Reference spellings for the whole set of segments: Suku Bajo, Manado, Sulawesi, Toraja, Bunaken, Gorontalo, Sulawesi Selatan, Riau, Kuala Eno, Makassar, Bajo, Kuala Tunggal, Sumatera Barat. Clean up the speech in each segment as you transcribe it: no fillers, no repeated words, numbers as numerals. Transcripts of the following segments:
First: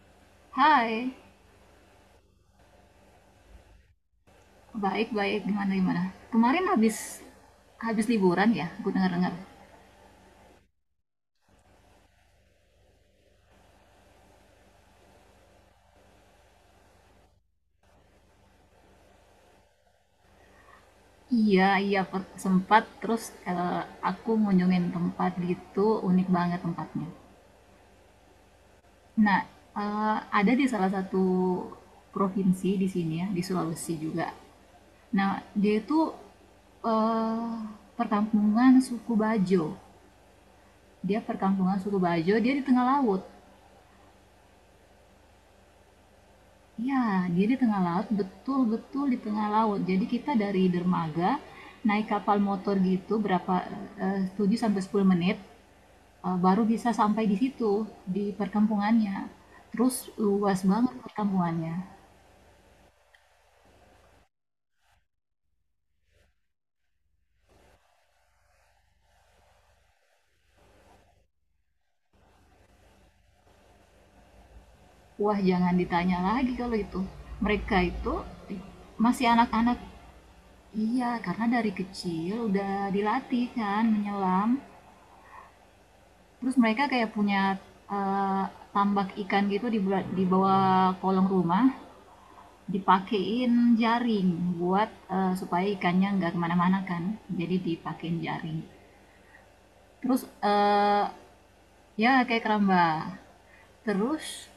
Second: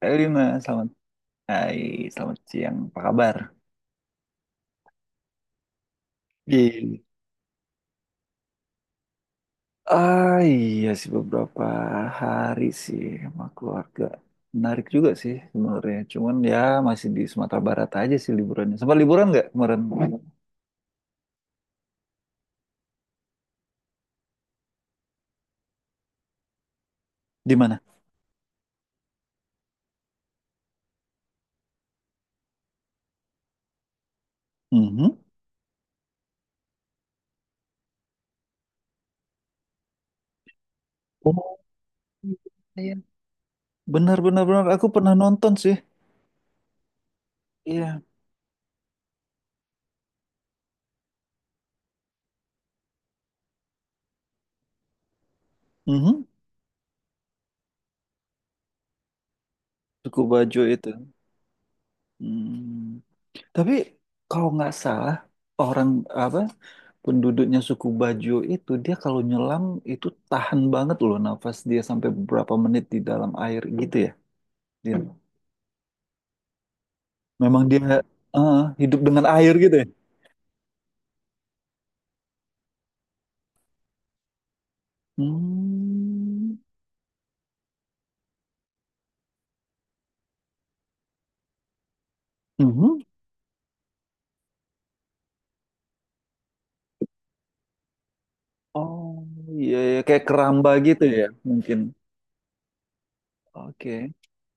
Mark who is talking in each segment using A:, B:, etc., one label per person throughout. A: Halo Mas, selamat
B: Hai,
A: Hai, selamat siang. Apa kabar?
B: baik-baik. Gimana gimana? Kemarin
A: Gini.
B: habis habis liburan ya? Gue dengar-dengar.
A: Ah iya sih beberapa hari sih sama keluarga. Menarik juga sih sebenarnya. Cuman ya masih di Sumatera Barat aja sih liburannya. Sempat liburan nggak kemarin?
B: Iya, iya, sempat terus, aku ngunjungin tempat gitu, unik banget tempatnya.
A: Di mana?
B: Nah, ada di salah satu provinsi di sini ya, di Sulawesi juga.
A: Mhm.
B: Nah, dia itu eh, perkampungan suku Bajo. Dia
A: Oh,
B: perkampungan suku Bajo, dia di tengah laut.
A: benar, benar, benar. Aku pernah nonton sih.
B: Ya, dia di tengah
A: Iya.
B: laut, betul-betul di tengah laut. Jadi kita dari dermaga naik kapal motor gitu berapa, 7 sampai 10 menit,
A: Mhm.
B: baru bisa sampai di situ di perkampungannya. Terus
A: Suku
B: luas
A: Bajo itu.
B: banget perkampungannya.
A: Hmm. Tapi kalau nggak salah orang apa penduduknya suku Bajo itu dia kalau nyelam itu tahan banget loh nafas dia sampai beberapa menit di dalam air gitu ya. Dia,
B: Wah, jangan ditanya lagi kalau itu.
A: memang
B: Mereka
A: dia
B: itu
A: eh, hidup dengan
B: masih
A: air gitu
B: anak-anak.
A: ya.
B: Iya, karena dari kecil udah dilatih kan menyelam.
A: Hmm.
B: Terus mereka kayak punya eh, tambak ikan gitu di bawah kolong rumah,
A: Mhm.
B: dipakein jaring buat, supaya ikannya nggak kemana-mana kan. Jadi dipakein jaring.
A: Oh iya iya,
B: Terus
A: kayak keramba gitu ya mungkin.
B: ya kayak keramba.
A: Oke.
B: Terus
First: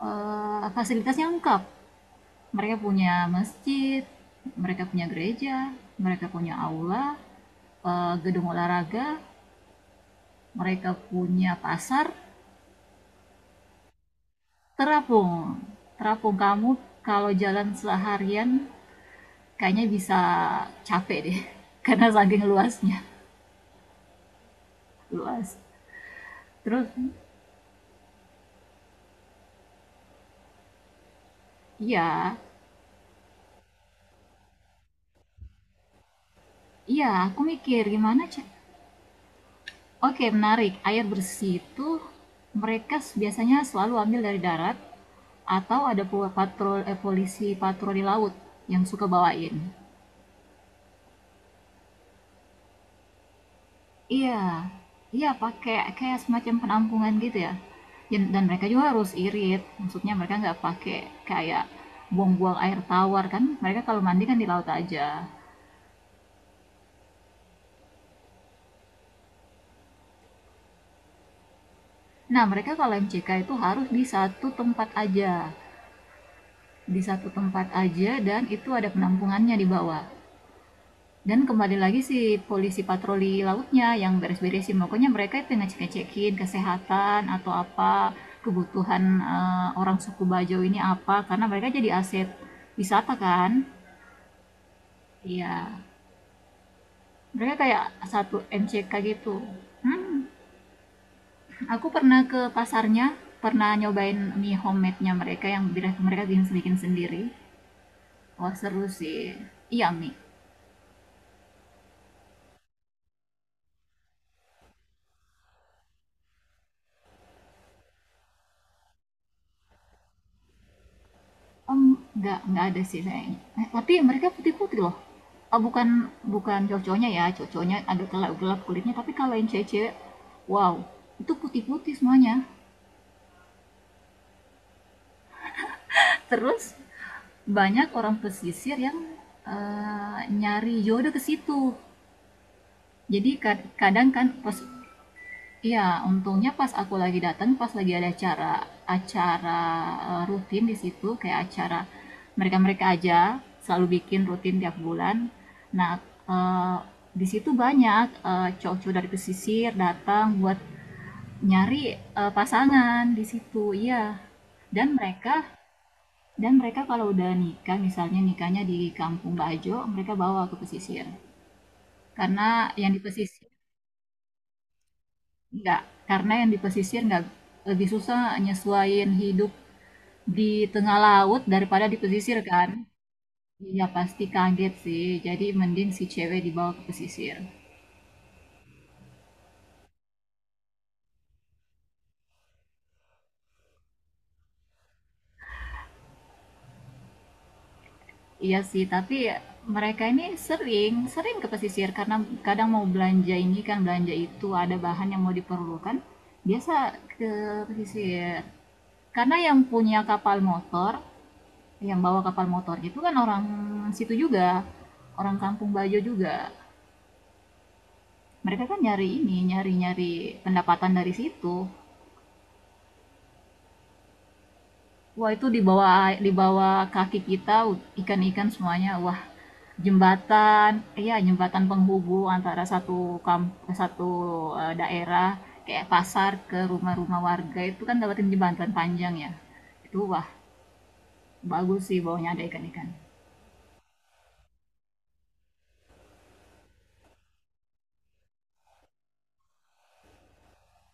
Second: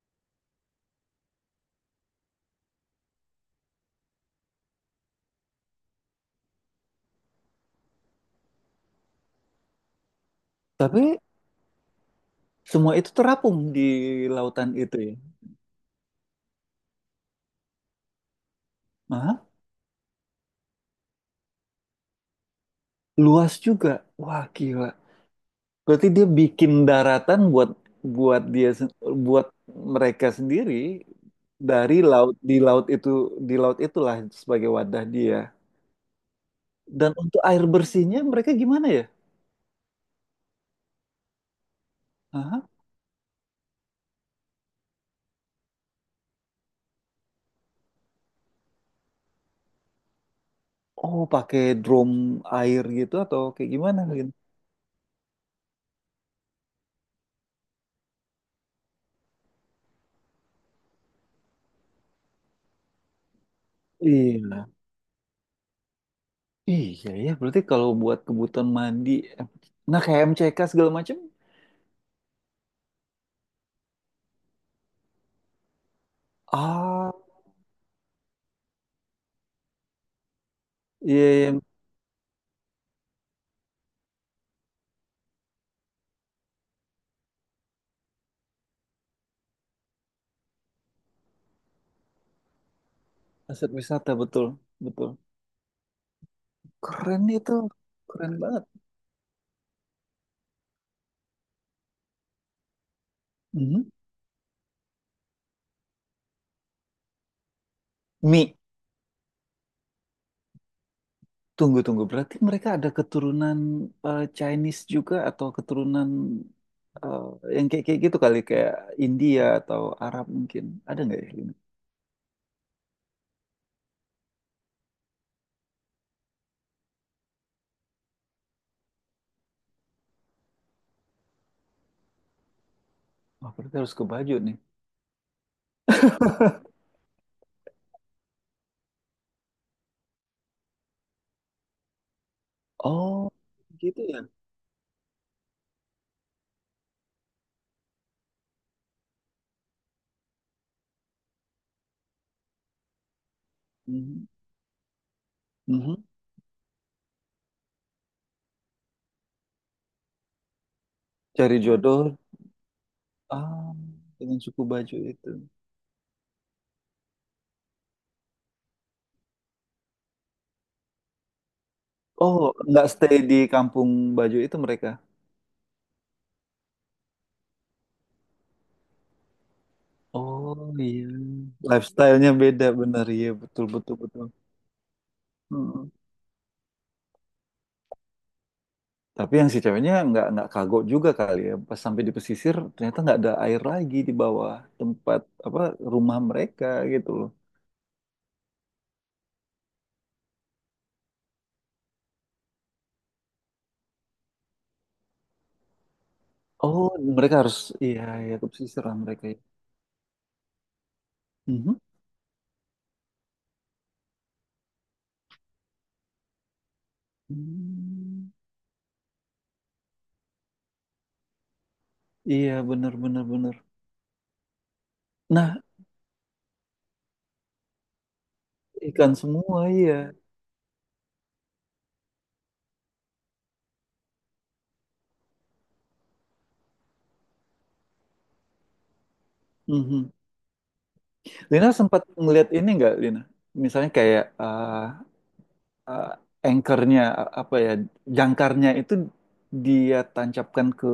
B: fasilitasnya lengkap. Mereka punya masjid, mereka punya gereja, mereka punya aula, gedung olahraga, mereka
A: Tapi
B: punya pasar,
A: semua itu terapung di lautan itu ya.
B: terapung. Terapung, kamu kalau jalan seharian
A: Nah,
B: kayaknya bisa capek deh karena saking luasnya,
A: luas juga. Wah gila.
B: luas
A: Berarti dia bikin
B: terus.
A: daratan buat buat dia sen- buat mereka sendiri dari laut
B: Iya,
A: di laut itu di laut itulah sebagai wadah dia.
B: iya,
A: Dan untuk
B: aku
A: air
B: mikir
A: bersihnya
B: gimana. Cek,
A: mereka gimana ya?
B: oke, menarik. Air bersih itu
A: Aha.
B: mereka biasanya selalu ambil dari darat, atau ada polisi patroli laut yang suka bawain.
A: Oh, pakai drum air gitu atau kayak gimana gitu?
B: Iya. Iya, pakai kayak semacam penampungan gitu ya. Dan mereka juga harus irit, maksudnya mereka nggak pakai kayak buang-buang air tawar kan. Mereka kalau mandi kan di
A: Iya.
B: laut aja.
A: Iya ya, berarti kalau buat kebutuhan mandi, em, nah kayak MCK segala macam.
B: Nah, mereka kalau MCK itu harus di satu tempat aja. Di
A: Ah,
B: satu tempat aja dan itu ada penampungannya di bawah.
A: iya,
B: Dan
A: iya,
B: kembali lagi si polisi patroli lautnya yang beres-beresin. Pokoknya mereka itu ngecek-ngecekin kesehatan atau apa, kebutuhan, orang suku Bajo ini apa, karena mereka jadi aset wisata kan.
A: aset wisata betul, betul.
B: Iya.
A: Keren itu,
B: Mereka kayak
A: keren
B: satu
A: banget.
B: MCK gitu. Hmm. Aku pernah ke pasarnya, pernah
A: Mhm.
B: nyobain mie homemade-nya mereka yang mereka bikin bikin sendiri. Wah,
A: Mie,
B: seru sih. Iya, mie.
A: tunggu, tunggu. Berarti mereka ada keturunan Chinese juga atau keturunan eh, yang kayak kayak gitu kali kayak India atau Arab mungkin. Ada nggak ya, Lina?
B: Nggak nggak ada sih kayaknya. Tapi mereka putih-putih loh. Oh, bukan, bukan cowok-cowoknya ya, cowok-cowoknya agak gelap-gelap kulitnya, tapi kalau yang cewek-cewek, wow, itu putih-putih semuanya.
A: Wah, berarti harus ke baju nih.
B: Terus banyak orang pesisir yang, nyari jodoh ke situ.
A: Oh,
B: Jadi
A: gitu
B: kadang
A: ya.
B: kan. Iya, untungnya pas aku lagi datang, pas lagi ada acara, acara, rutin di situ, kayak acara mereka-mereka aja, selalu bikin
A: Mhm.
B: rutin tiap bulan. Nah,
A: Mhm.
B: eee, di situ banyak, cowok-cowok dari pesisir datang buat
A: Cari
B: nyari,
A: jodoh
B: pasangan di
A: ah,
B: situ, iya.
A: dengan suku
B: Dan
A: baju itu.
B: mereka dan mereka kalau udah nikah, misalnya nikahnya di Kampung Bajo, mereka bawa ke pesisir.
A: Oh,
B: Karena
A: nggak
B: yang di
A: stay di
B: pesisir.
A: kampung baju itu mereka.
B: Enggak, karena yang di pesisir nggak, lebih susah nyesuaiin hidup di
A: Oh
B: tengah
A: iya,
B: laut daripada di
A: lifestyle-nya
B: pesisir
A: beda
B: kan.
A: benar ya, betul
B: Iya
A: betul betul.
B: pasti kaget sih, jadi
A: Mhm.
B: mending si cewek dibawa ke pesisir.
A: Tapi yang si ceweknya nggak kagok juga kali ya. Pas sampai di pesisir ternyata nggak ada air lagi di bawah tempat apa rumah mereka gitu loh.
B: Iya sih, tapi mereka ini sering, sering ke pesisir karena kadang mau belanja ini kan, belanja itu, ada bahan yang mau diperlukan, biasa
A: Oh,
B: ke
A: mereka harus iya ya
B: pesisir.
A: ke pesisir lah mereka ya.
B: Karena yang punya kapal motor,
A: Mhm.
B: yang bawa kapal motor itu kan orang situ juga, orang Kampung Bajo juga.
A: Hmm,
B: Mereka kan nyari ini nyari nyari pendapatan dari situ.
A: iya bener bener bener.
B: Wah, itu
A: Nah
B: di bawah kaki kita ikan-ikan semuanya.
A: ikan
B: Wah,
A: semua iya.
B: jembatan, iya jembatan penghubung antara satu, kamp satu daerah, kayak pasar ke rumah-rumah warga itu kan dapatin jembatan panjang ya. Itu
A: Mhm.
B: wah,
A: Lina
B: bagus sih,
A: sempat
B: bawahnya ada
A: ngeliat ini
B: ikan-ikan.
A: nggak, Lina? Misalnya kayak eh, anchornya apa ya jangkarnya itu dia tancapkan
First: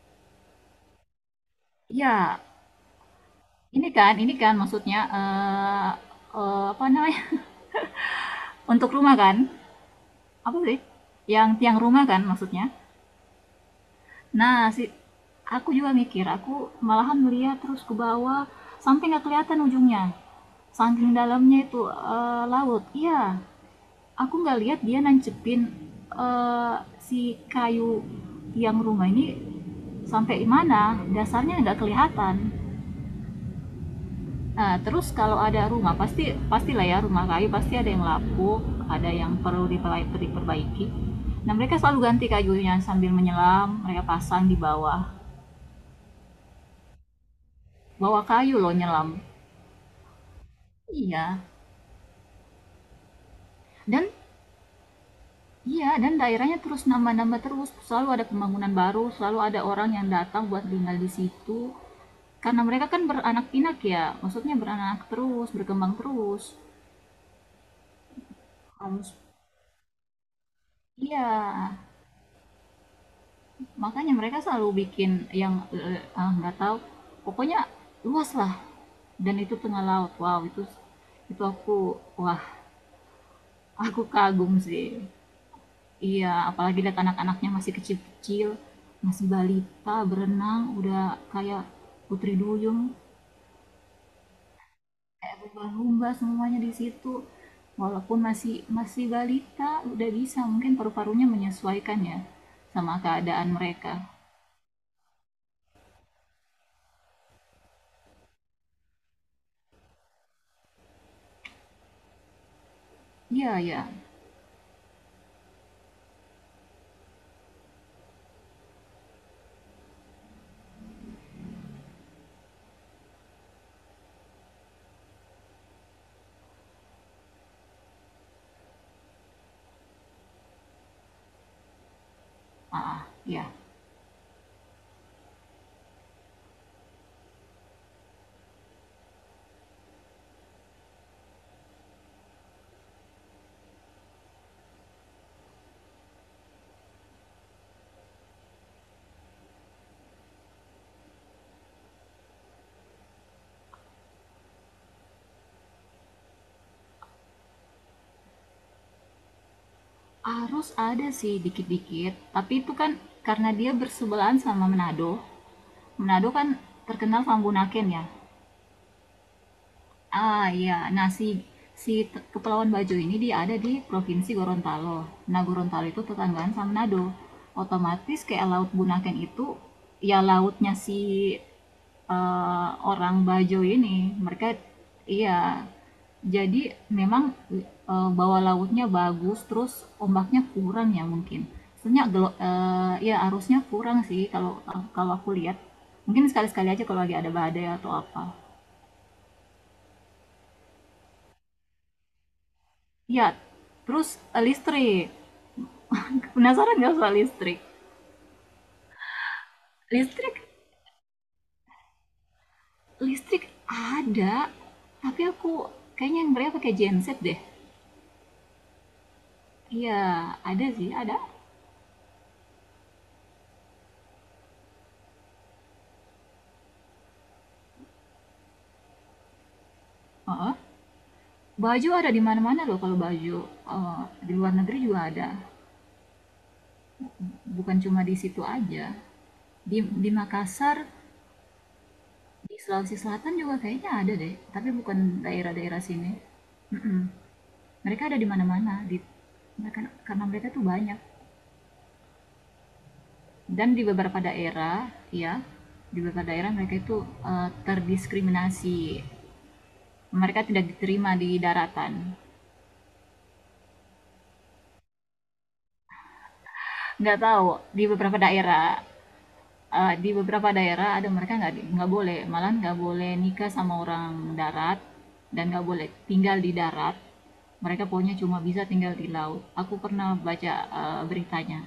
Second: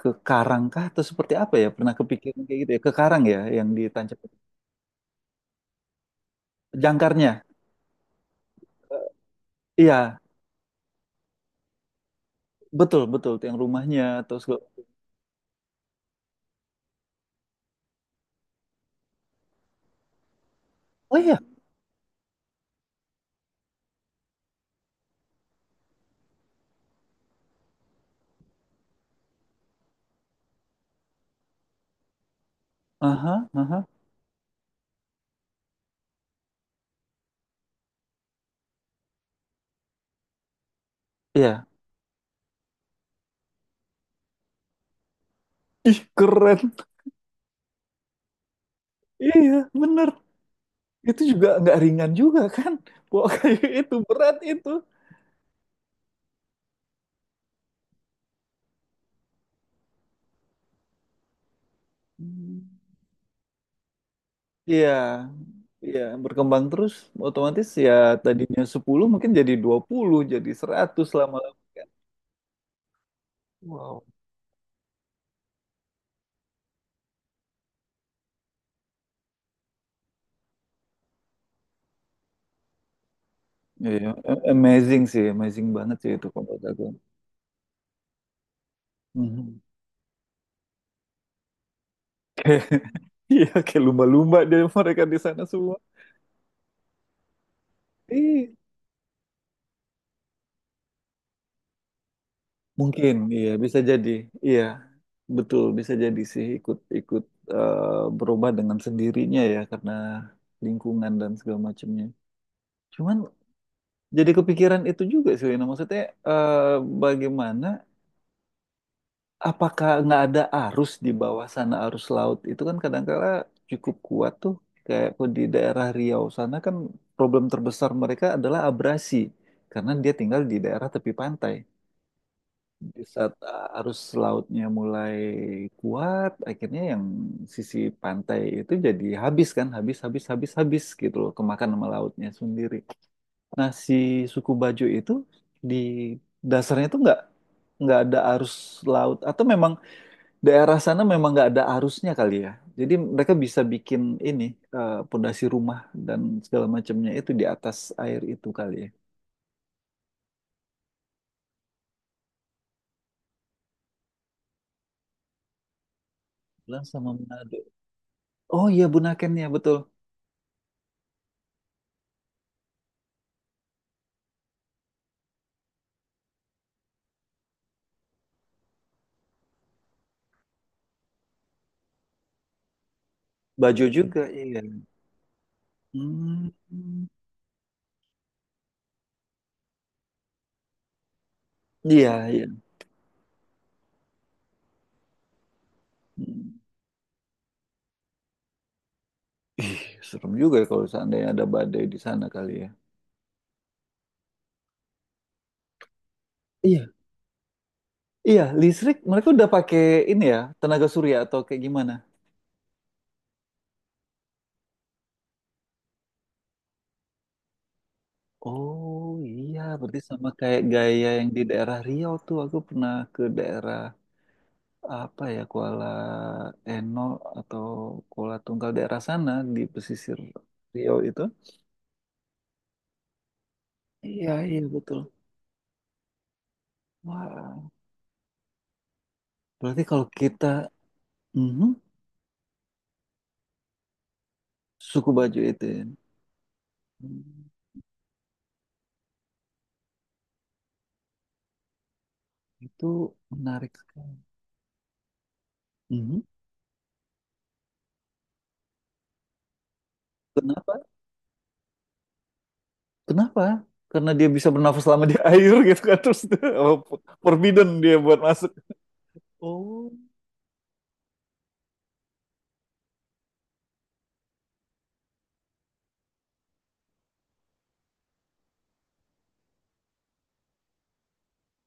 A: ke karang kah atau seperti apa ya? Pernah kepikiran
B: Ya,
A: kayak gitu ya? Ke karang ya yang di
B: ini kan
A: Tancap.
B: ini kan maksudnya, apa namanya.
A: Jangkarnya.
B: Untuk
A: Eh,
B: rumah kan,
A: iya,
B: apa sih, yang tiang rumah kan maksudnya.
A: betul betul yang rumahnya atau segala-
B: Nah, aku juga mikir, aku malahan melihat terus ke bawah sampai nggak kelihatan ujungnya. Saking
A: Oh iya.
B: dalamnya itu, laut. Iya, aku nggak lihat dia nancepin, eh, si kayu tiang rumah ini sampai mana, dasarnya nggak kelihatan.
A: Aha, aha.
B: Nah, terus kalau ada rumah pasti pastilah ya rumah kayu pasti ada yang lapuk, ada yang perlu diperbaiki. Nah,
A: Iya.
B: mereka selalu ganti kayunya sambil menyelam, mereka pasang di bawah,
A: Ih, keren.
B: bawa kayu loh nyelam.
A: Iya, bener. Itu
B: Iya.
A: juga nggak ringan juga kan? Bawa kayu itu
B: Dan,
A: berat itu.
B: iya, dan daerahnya terus nambah-nambah terus. Selalu ada pembangunan baru, selalu ada orang yang datang buat tinggal di situ.
A: Hmm.
B: Karena mereka kan beranak pinak ya, maksudnya
A: Iya.
B: beranak terus, berkembang
A: Iya,
B: terus.
A: berkembang terus otomatis ya tadinya 10
B: Harus,
A: mungkin jadi 20 jadi 100
B: iya.
A: lama-lama kan. Wow.
B: Makanya mereka selalu bikin yang, nggak tahu. Pokoknya luas lah. Dan itu tengah laut. Wow, itu aku wah, aku
A: Iya, a-
B: kagum sih.
A: amazing sih, amazing banget sih itu
B: Iya,
A: kalau menurut
B: apalagi
A: aku.
B: lihat anak-anaknya masih kecil-kecil, masih
A: Mhm.
B: balita, berenang, udah kayak putri duyung,
A: Iya, kayak lumba-lumba dari mereka di
B: kayak
A: sana semua.
B: lumba-lumba semuanya di situ. Walaupun
A: Ih,
B: masih masih balita, udah bisa mungkin paru-parunya menyesuaikan ya sama
A: mungkin, iya
B: keadaan
A: bisa
B: mereka.
A: jadi. Iya, betul bisa jadi sih ikut-ikut berubah dengan sendirinya ya karena lingkungan dan segala macamnya. Cuman
B: Iya, ya.
A: jadi kepikiran itu juga sih, Wina. Maksudnya eh, bagaimana apakah nggak ada arus di bawah sana arus laut itu kan kadangkala cukup kuat tuh kayak di daerah Riau sana kan problem terbesar mereka adalah abrasi karena dia tinggal di daerah tepi pantai di
B: Ah,
A: saat
B: ya.
A: arus lautnya mulai kuat akhirnya yang sisi pantai itu jadi habis kan habis habis habis habis gitu loh kemakan sama lautnya sendiri nah si suku Bajo itu di dasarnya tuh nggak ada arus laut atau memang daerah sana memang nggak ada arusnya kali ya. Jadi mereka bisa bikin ini pondasi rumah dan segala macamnya itu di atas air itu kali ya.
B: Harus ada sih dikit-dikit, tapi itu kan karena dia bersebelahan sama Manado. Manado kan
A: Bilang sama
B: terkenal sama
A: Manado.
B: Bunaken ya.
A: Oh iya Bunaken ya betul.
B: Ah iya, nah, si, si te- Kepulauan Bajo ini dia ada di Provinsi Gorontalo. Nah, Gorontalo itu tetanggaan sama Manado. Otomatis kayak Laut Bunaken itu ya lautnya si, orang Bajo
A: Bajo
B: ini.
A: juga
B: Mereka,
A: iya.
B: iya.
A: Hmm.
B: Jadi memang, bawah lautnya bagus, terus ombaknya kurang ya mungkin. Sebenarnya
A: Iya iya.
B: ya arusnya kurang sih, kalau kalau aku lihat. Mungkin
A: Hmm.
B: sekali-sekali aja kalau lagi ada badai atau apa.
A: Ih, serem juga ya kalau seandainya ada badai di sana kali ya.
B: Iya, terus, listrik. Penasaran
A: Iya.
B: nggak soal listrik?
A: Iya, listrik mereka udah pakai ini
B: Listrik,
A: ya, tenaga surya atau kayak gimana?
B: listrik ada, tapi aku kayaknya yang mereka pakai genset deh.
A: Oh iya,
B: Iya,
A: berarti sama kayak
B: ada sih,
A: gaya
B: ada.
A: yang di daerah Riau tuh. Aku pernah ke daerah apa ya Kuala Eno atau Kuala Tunggal daerah sana di pesisir
B: Heeh.
A: Riau itu.
B: Baju ada di mana-mana loh kalau baju. Eh,
A: Iya,
B: di luar
A: iya
B: negeri juga
A: betul.
B: ada.
A: Wah,
B: Bukan cuma di situ aja.
A: berarti
B: Di,
A: kalau
B: di
A: kita
B: Makassar,
A: mhm,
B: di Sulawesi Selatan juga kayaknya ada deh, tapi bukan
A: suku baju itu
B: daerah-daerah
A: ya.
B: sini. Mm-mm.
A: Hmm,
B: Mereka ada di mana-mana, karena mereka tuh banyak.
A: itu menarik
B: Dan di
A: sekali.
B: beberapa daerah, ya, di
A: Mhm.
B: beberapa daerah mereka itu, terdiskriminasi, mereka tidak
A: Kenapa?
B: diterima di daratan.
A: Kenapa? Karena dia bisa bernafas lama di air gitu kan terus apa,
B: Nggak tahu,
A: forbidden
B: di
A: dia
B: beberapa
A: buat masuk.
B: daerah,
A: Oh,
B: di beberapa daerah ada, mereka nggak boleh, malah nggak boleh nikah sama orang darat, dan nggak boleh tinggal di darat. Mereka pokoknya cuma bisa tinggal di laut. Aku pernah baca, beritanya.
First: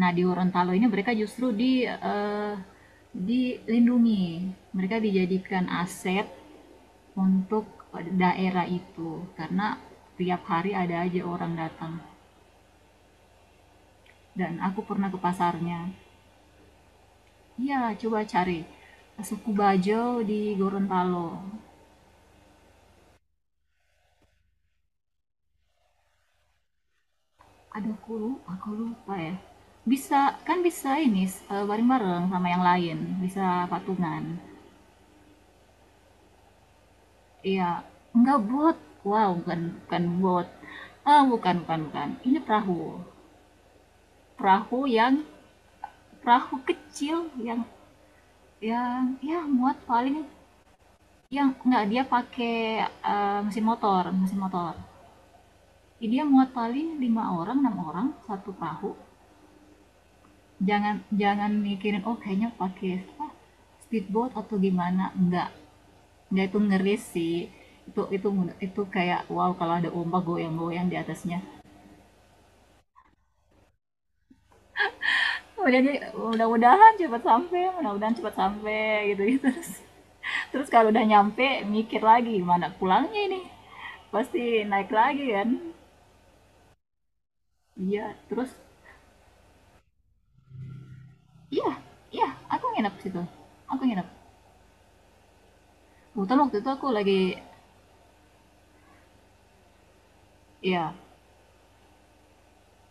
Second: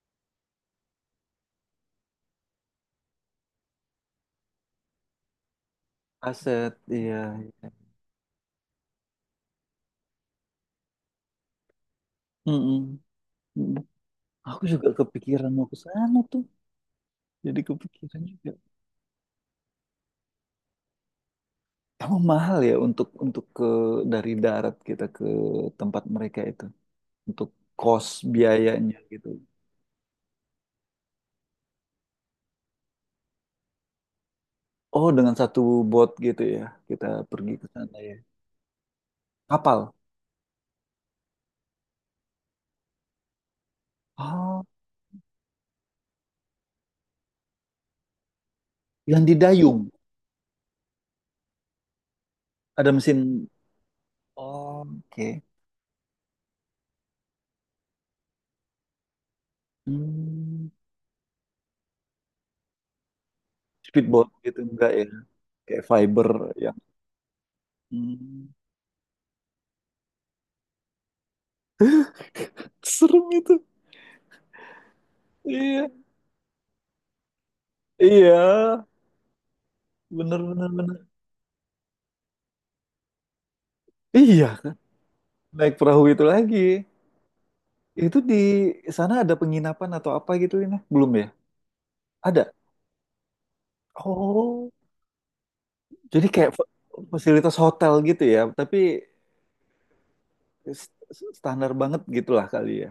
B: Nah, di Gorontalo ini mereka justru dilindungi. Mereka dijadikan aset
A: aset. Iya, iya.
B: untuk daerah itu karena tiap hari ada aja orang datang.
A: Mm, mm-mm, mm.
B: Dan
A: Aku
B: aku
A: juga
B: pernah ke
A: kepikiran mau ke
B: pasarnya.
A: sana tuh. Jadi
B: Iya, coba
A: kepikiran juga.
B: cari suku Bajo di Gorontalo.
A: Emang mahal ya untuk ke dari darat kita ke tempat mereka itu untuk
B: Aduh,
A: kos
B: aku
A: biayanya
B: lupa
A: gitu.
B: ya. Bisa, kan bisa ini, bareng-bareng sama yang lain, bisa patungan.
A: Oh, dengan satu bot gitu ya kita pergi ke
B: Iya.
A: sana ya.
B: Enggak, bot. Wow, bukan,
A: Kapal.
B: bukan bot. Ah, bukan, bukan, bukan. Ini perahu.
A: Oh,
B: Perahu yang perahu kecil, yang
A: yang
B: ya muat
A: didayung
B: paling. Enggak, dia pakai,
A: ada mesin.
B: mesin motor, mesin motor.
A: Oh, oke.
B: Jadi dia muat paling lima orang, enam orang satu perahu.
A: Hmm,
B: Jangan, jangan mikirin, oh kayaknya pakai apa,
A: speedboat
B: speedboat atau
A: gitu enggak ya?
B: gimana. Enggak.
A: Kayak fiber
B: Enggak, itu
A: yang
B: ngeri sih. Itu itu
A: hmm,
B: itu kayak wow, kalau ada ombak goyang-goyang di atasnya,
A: serem itu.
B: udah
A: Iya,
B: mudah-mudahan cepat sampai mudah-mudahan cepat
A: iya,
B: sampai gitu gitu terus
A: bener
B: terus.
A: bener
B: Kalau udah
A: bener.
B: nyampe mikir lagi mana pulangnya ini,
A: Iya,
B: pasti
A: kan?
B: naik lagi kan,
A: Naik perahu itu lagi.
B: iya
A: Itu di
B: terus,
A: sana ada penginapan atau apa gitu ini? Belum ya?
B: iya, iya,
A: Ada.
B: aku nginep situ, aku nginep,
A: Oh, jadi
B: kebetulan
A: kayak
B: waktu itu
A: fa-
B: aku lagi,
A: fasilitas hotel gitu ya, tapi s-
B: iya,
A: standar banget gitulah kali ya.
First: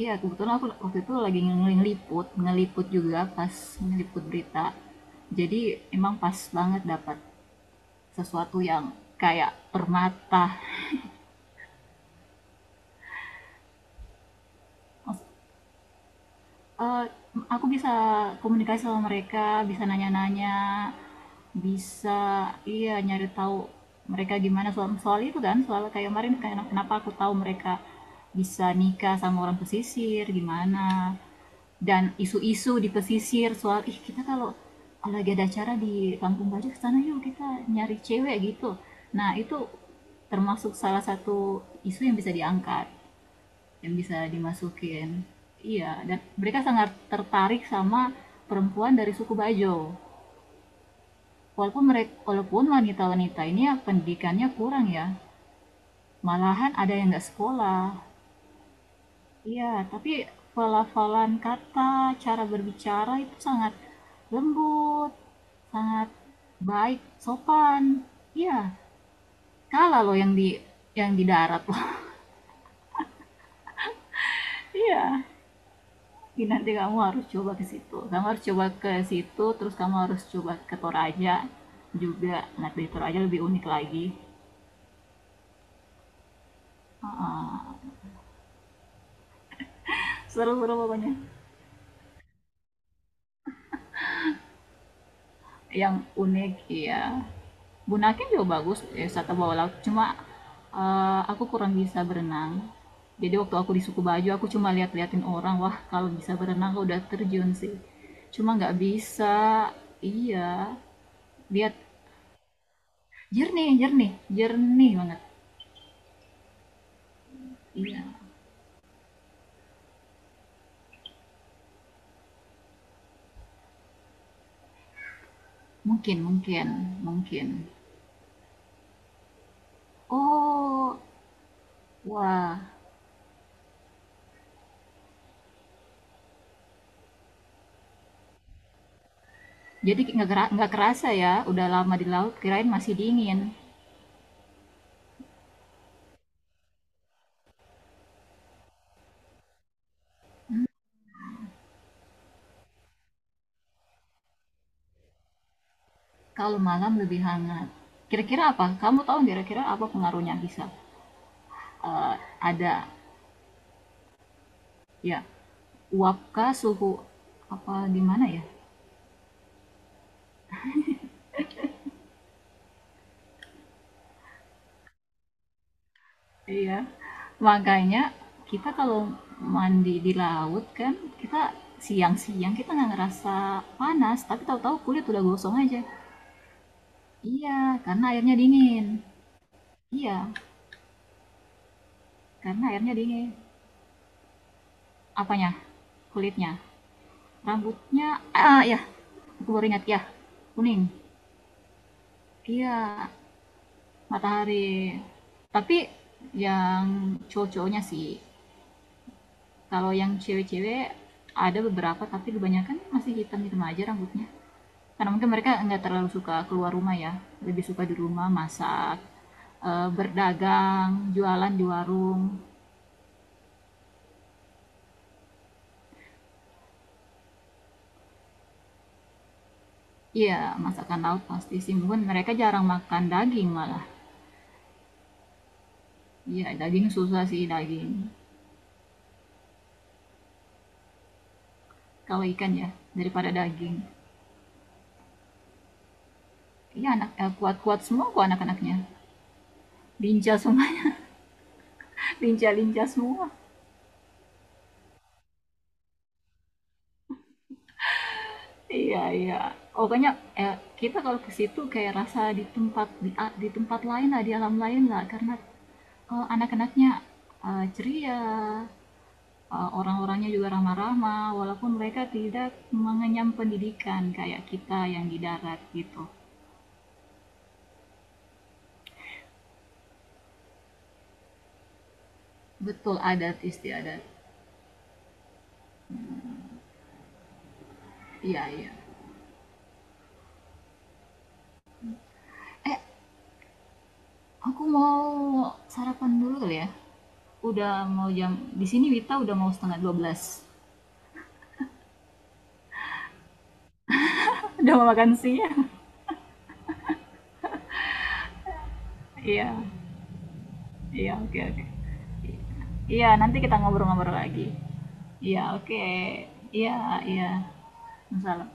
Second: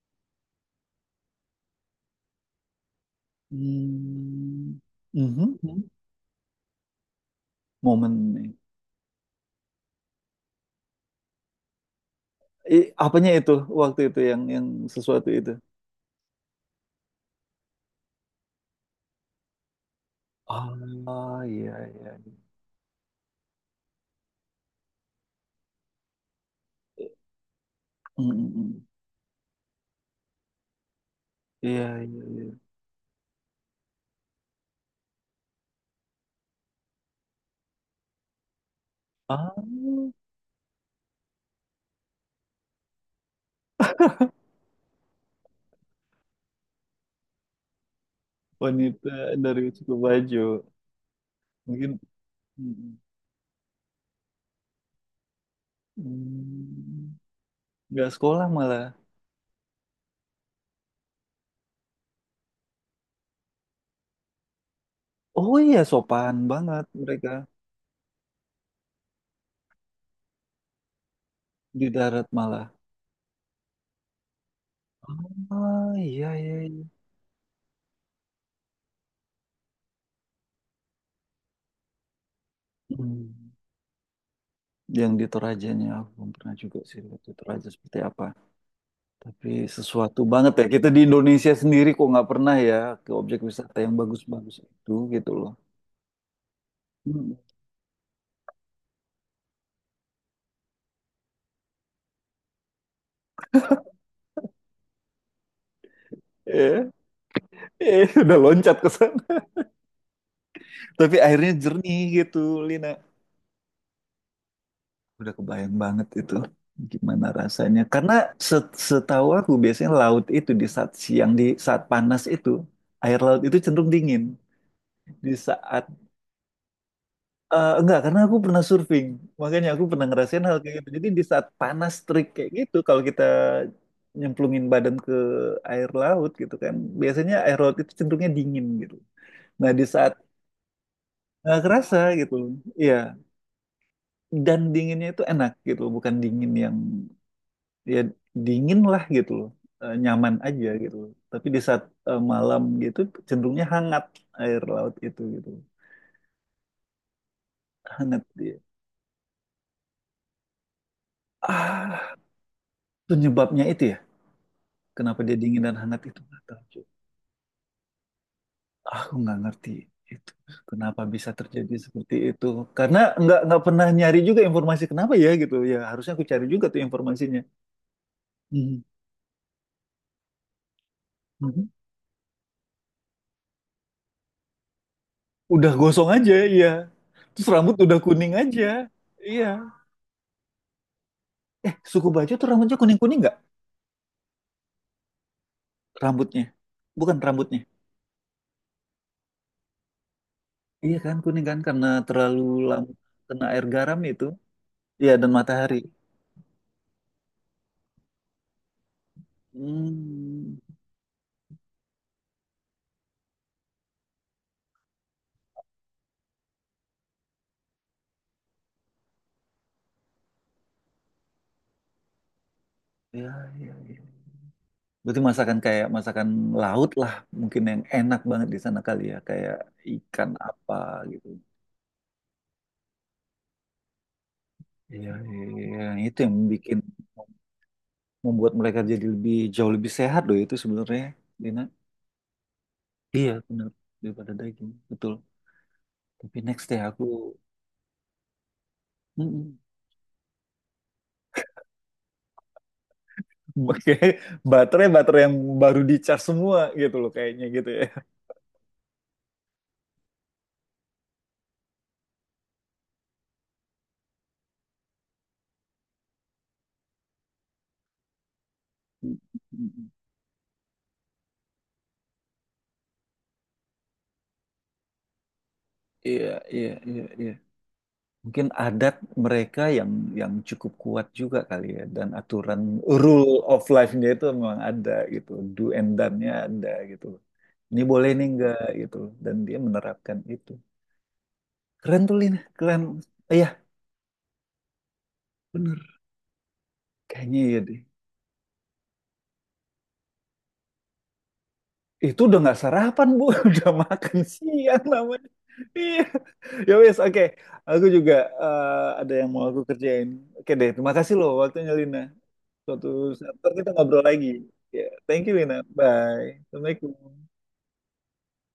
B: iya, kebetulan aku waktu itu lagi ngeliput, ngeliput juga, pas ngeliput berita.
A: Hmm.
B: Jadi
A: Mhm.
B: emang pas banget dapat
A: Momen nih.
B: sesuatu yang kayak permata.
A: I- apanya itu waktu itu yang sesuatu itu?
B: Eee, aku bisa komunikasi sama mereka, bisa nanya-nanya,
A: Ah, iya iya.
B: bisa, iya, nyari tahu mereka gimana soal, soal itu kan, soal kayak kemarin, kayak kenapa aku tahu mereka
A: Mm, mm,
B: bisa
A: mm.
B: nikah sama orang pesisir, gimana,
A: Iya
B: dan
A: iya iya.
B: isu-isu di pesisir soal, "Ih, kita kalau lagi ada acara di Kampung Baja ke sana yuk, kita nyari cewek," gitu. Nah,
A: Ah,
B: itu termasuk salah satu isu yang bisa diangkat, yang bisa dimasukin. Iya, dan mereka sangat tertarik sama perempuan
A: wanita
B: dari suku
A: dari Suku
B: Bajo.
A: Bajo.
B: Walaupun
A: Mungkin
B: mereka, walaupun
A: mm,
B: wanita-wanita ini ya pendidikannya kurang ya, malahan ada yang
A: mm.
B: nggak sekolah.
A: Nggak sekolah malah.
B: Iya, tapi pelafalan kata, cara berbicara itu sangat lembut,
A: Oh iya,
B: sangat
A: sopan banget
B: baik,
A: mereka
B: sopan. Iya, kalah loh yang di darat loh.
A: di darat malah.
B: Iya.
A: Ah iya
B: Jadi
A: iya,
B: nanti
A: iya.
B: kamu harus coba ke situ. Kamu harus coba ke situ, terus kamu harus coba ke Toraja juga. Nah, di Toraja
A: Hmm.
B: lebih unik lagi.
A: Yang di Torajanya aku belum pernah juga sih lihat di Toraja
B: Ah,
A: seperti apa. Tapi sesuatu banget ya
B: seru-seru,
A: kita di
B: pokoknya.
A: Indonesia sendiri kok nggak pernah ya ke objek wisata yang bagus-bagus itu gitu loh.
B: Yang unik, ya.
A: Hmm.
B: Bunaken juga bagus, ya, wisata bawah laut. Cuma, aku kurang bisa berenang. Jadi waktu aku di suku baju, aku cuma lihat-liatin orang. Wah, kalau bisa berenang, aku
A: Eh,
B: udah terjun sih.
A: eh, udah
B: Cuma
A: loncat
B: nggak
A: ke sana.
B: bisa. Iya.
A: Tapi airnya
B: Lihat,
A: jernih gitu, Lina.
B: jernih, jernih. Jernih banget.
A: Udah kebayang banget itu gimana rasanya.
B: Iya.
A: Karena set- setahu aku biasanya laut itu di saat siang, di saat panas itu, air laut itu cenderung dingin. Di saat,
B: Mungkin, mungkin, mungkin.
A: enggak, karena aku pernah surfing. Makanya aku pernah ngerasain hal kayak gitu.
B: Oh,
A: Jadi di saat panas terik kayak
B: wah.
A: gitu, kalau kita nyemplungin badan ke air laut gitu kan, biasanya air laut itu cenderungnya dingin gitu. Nah di
B: Jadi
A: saat
B: nggak kerasa ya,
A: nggak
B: udah lama
A: kerasa
B: di
A: gitu,
B: laut, kirain masih
A: iya.
B: dingin.
A: Dan dinginnya itu enak gitu, bukan dingin yang ya dingin lah gitu loh. Eh, nyaman aja gitu loh. Tapi di saat malam gitu cenderungnya hangat air laut itu gitu
B: Kalau malam lebih hangat.
A: hangat
B: Kira-kira
A: dia
B: apa? Kamu tahu kira-kira apa pengaruhnya bisa?
A: ah
B: Eh, ada
A: penyebabnya itu ya
B: ya,
A: kenapa dia dingin dan hangat itu nggak
B: uapkah
A: tahu cuy.
B: suhu apa gimana ya?
A: Aku nggak ngerti itu kenapa bisa terjadi seperti itu karena nggak pernah nyari juga informasi kenapa ya gitu ya harusnya aku cari juga
B: Iya.
A: tuh informasinya.
B: Makanya kita
A: Mhm.
B: kalau mandi di laut kan kita
A: Mhm.
B: siang-siang kita nggak ngerasa panas, tapi tahu-tahu kulit udah gosong
A: Udah
B: aja.
A: gosong aja iya terus
B: Iya,
A: rambut udah
B: karena
A: kuning
B: airnya
A: aja
B: dingin.
A: iya
B: Iya,
A: eh suku baju tuh
B: karena
A: rambutnya
B: airnya
A: kuning
B: di
A: kuning
B: apanya?
A: rambutnya
B: Kulitnya.
A: bukan rambutnya
B: Rambutnya, ah ya. Aku baru ingat ya. Kuning.
A: iya kan kuning kan karena terlalu lama
B: Iya,
A: kena air garam itu
B: matahari.
A: iya dan matahari
B: Tapi yang cowok-cowoknya sih. Kalau yang
A: hmm
B: cewek-cewek ada beberapa, tapi kebanyakan masih hitam-hitam aja rambutnya. Karena mungkin mereka nggak terlalu suka keluar rumah ya. Lebih suka di rumah masak, berdagang, jualan di warung.
A: ya ya ya berarti masakan kayak masakan laut lah mungkin yang enak banget di sana kali ya kayak ikan
B: Iya,
A: apa
B: masakan laut
A: gitu
B: pasti sih. Mungkin mereka jarang makan daging malah.
A: iya iya iya. Itu yang
B: Iya,
A: bikin
B: daging susah sih daging.
A: membuat mereka jadi lebih jauh lebih sehat loh itu sebenarnya Dina
B: Kalau ikan ya,
A: iya
B: daripada
A: benar
B: daging.
A: daripada daging betul tapi next deh
B: Iya,
A: aku.
B: anak, kuat-kuat semua kok anak-anaknya.
A: Mm-mm.
B: Lincah semuanya, lincah-lincah semua.
A: Kayak baterai baterai yang baru di charge semua gitu loh kayaknya gitu ya.
B: Iya, iya. Pokoknya, kita kalau ke situ kayak rasa di tempat lain lah, di alam lain lah. Karena, anak-anaknya, ceria, orang-orangnya juga ramah-ramah. Walaupun mereka tidak mengenyam pendidikan kayak kita yang di darat gitu.
A: Iya, iya, iya, iya. Mungkin adat mereka yang cukup kuat juga kali ya dan aturan
B: Betul,
A: Rule
B: adat
A: of
B: istiadat.
A: life-nya itu memang ada gitu. Do and done-nya ada gitu. Ini boleh ini
B: Iya,
A: enggak
B: iya.
A: gitu. Dan dia menerapkan itu. Keren tuh Lina,
B: Eh,
A: keren. Iya,
B: Aku mau
A: bener.
B: sarapan dulu kali ya.
A: Kayaknya iya deh.
B: Udah mau jam di sini WITA, udah mau setengah dua belas.
A: Itu udah nggak sarapan, Bu. Udah makan
B: Udah
A: siang
B: mau makan
A: namanya.
B: siang.
A: Iya. Ya wes, oke. Aku juga eh, ada yang mau aku
B: Iya.
A: kerjain. Oke deh, terima kasih
B: Iya,
A: loh
B: oke, oke.
A: waktunya Lina. Suatu
B: Iya,
A: saat
B: nanti
A: ntar
B: kita
A: kita ngobrol
B: ngobrol-ngobrol
A: lagi.
B: lagi.
A: Ya, thank you
B: Iya,
A: Lina.
B: oke.
A: Bye.
B: Iya,
A: Assalamualaikum.
B: iya. Masalah.